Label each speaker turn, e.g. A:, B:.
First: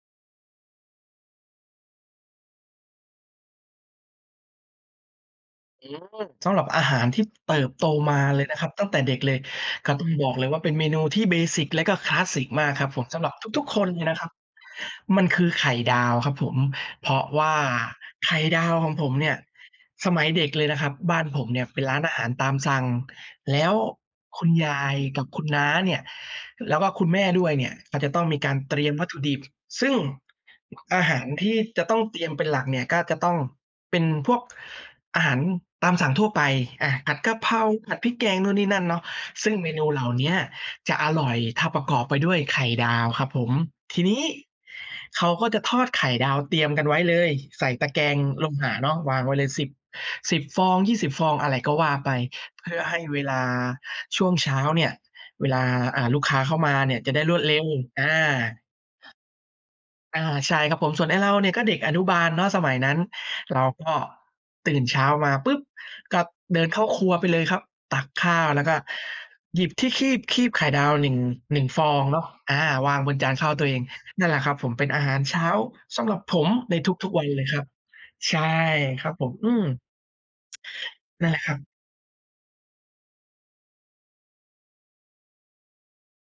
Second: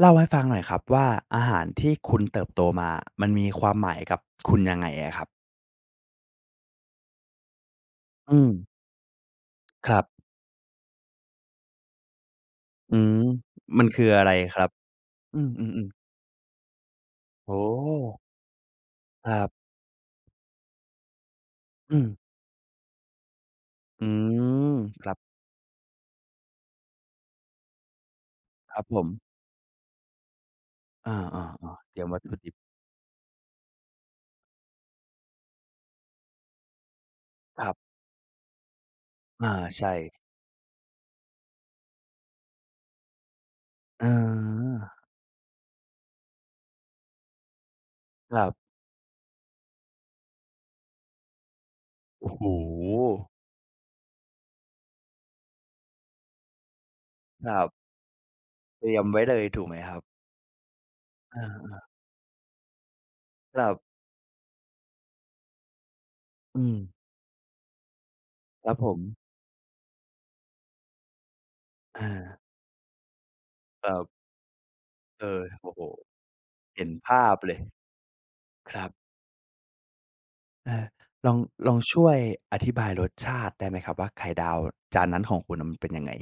A: เล่าให้ฟังหน่อยครับว่า อาหารที่คุณเติบโตมาอะ มันมีความหมายกับคุณยังไงอะครับ?
B: อืม สำหรับอาหารที่เติบโตมา
A: อื
B: เลยนะค
A: ม
B: รับ ตั้งแต่เด็กเลย
A: ค
B: ก็
A: รั
B: ต้
A: บ
B: องบอกเลยว่า เป็นเมนูที่ เบสิก และก็คลาสสิกมากครับ
A: อื
B: ผม
A: ม
B: สำหรับทุก ๆ ค
A: มัน
B: น
A: ค
B: เล
A: ือ
B: ยนะ
A: อ
B: ค
A: ะ
B: ร
A: ไ
B: ั
A: ร
B: บ
A: ครับ?
B: มัน
A: อ
B: ค
A: ื
B: ือไข่
A: ม ๆ ๆ
B: ดาวครับผม เพราะว
A: โ
B: ่
A: อ
B: า
A: ้
B: ไข่ดาวของผมเ
A: ค
B: นี่
A: ร
B: ย
A: ับ
B: สมัยเด็กเลยนะครับบ้านผมเนี่ยเป็น
A: อ
B: ร้าน
A: ื
B: อา
A: ม
B: หารตามสั่ง แล้ว
A: อื
B: คุณย
A: ม
B: าย
A: ครับ
B: กับคุณน้าเนี่ย แล้วก็คุณแม่ด้วยเนี่ยก็จะต้องมีการเ
A: ค
B: ต
A: รั
B: ร
A: บ
B: ียม
A: ผ
B: วัตถ
A: ม
B: ุดิบ ซึ่ง อือ อา
A: อ
B: ห
A: า
B: ารที่
A: ๆ
B: จะ
A: ๆ เ
B: ต
A: ต
B: ้
A: ร
B: อ
A: ี
B: ง
A: ยมว
B: เต
A: ั
B: ร
A: ต
B: ี
A: ถ
B: ยม
A: ุ
B: เป
A: ด
B: ็
A: ิ
B: น
A: บ
B: หลักเนี่ยก็จะต้องเป็นพวกอาหารตามสั่งทั่วไป อะ ผัดกะเพรา
A: ครับ
B: ผัดพริกแกงนู่นนี่นั่นเนาะ ซ
A: อ
B: ึ
A: า
B: ่งเมน
A: ใช
B: ูเหล่
A: ่
B: าเนี้ยจะอร่อย ถ้าประกอบไปด้วยไข่ดาวครับผม ที
A: อ
B: นี้
A: า
B: เขาก็จะทอดไข่ดาวเตรียมกันไว้เลย ใส่ตะแกง
A: คร
B: โล
A: ับ
B: หะเนาะ วางไว้เลย 10 10 ฟอง 20 ฟอง อะไรก็ว่าไป
A: โอ้โ
B: เพื่อให้เว
A: ฮ!
B: ลาช่วงเช้าเนี่ย เวลา อ่า ลูกค้าเข้ามาเนี่ยจะได้รวด
A: คร
B: เร็
A: ั
B: ว
A: บ
B: อา
A: เตรียมไว้เลย ถูกไหมครับ?
B: อา ใช่ครับผม ส่วนไอ้เรา
A: อ
B: เนี่ยก็เด็
A: า
B: ก
A: ๆ
B: อนุบาลเนาะสมัยนั้น เ
A: ค
B: รา
A: รับ
B: ก็ ตื่นเช้ามาปุ๊บ ก็เ
A: อ
B: ด
A: ื
B: ินเข้า
A: ม
B: ครัวไปเลยครับ ตักข้าวแล้
A: ค
B: ว
A: ร
B: ก
A: ั
B: ็
A: บผม
B: หยิบที่คีบ คีบไข่ดาว 1 1 ฟอ
A: เ
B: งเนาะ
A: ออ
B: อา วางบนจานข้าวตัวเอง
A: ครับ
B: นั่นแหละครับผมเป็นอาหาร
A: เอ
B: เช้
A: อ
B: า
A: โอ้โฮ
B: สำหรับผมใน
A: เห็น
B: ท
A: ภ
B: ุก ๆ วั
A: า
B: น
A: พ
B: เลย
A: เล
B: ค
A: ย
B: รับ ใช่
A: ครับ
B: ครับผม อืม
A: อา
B: นั
A: ล
B: ่นแ
A: อ
B: ห
A: ง
B: ละครับ
A: ลองช่วยอธิบายรสชาติได้ไหมครับ? ว่า ไข่ดาวจานนั้นของคุณอะ มันเป็นยังไง?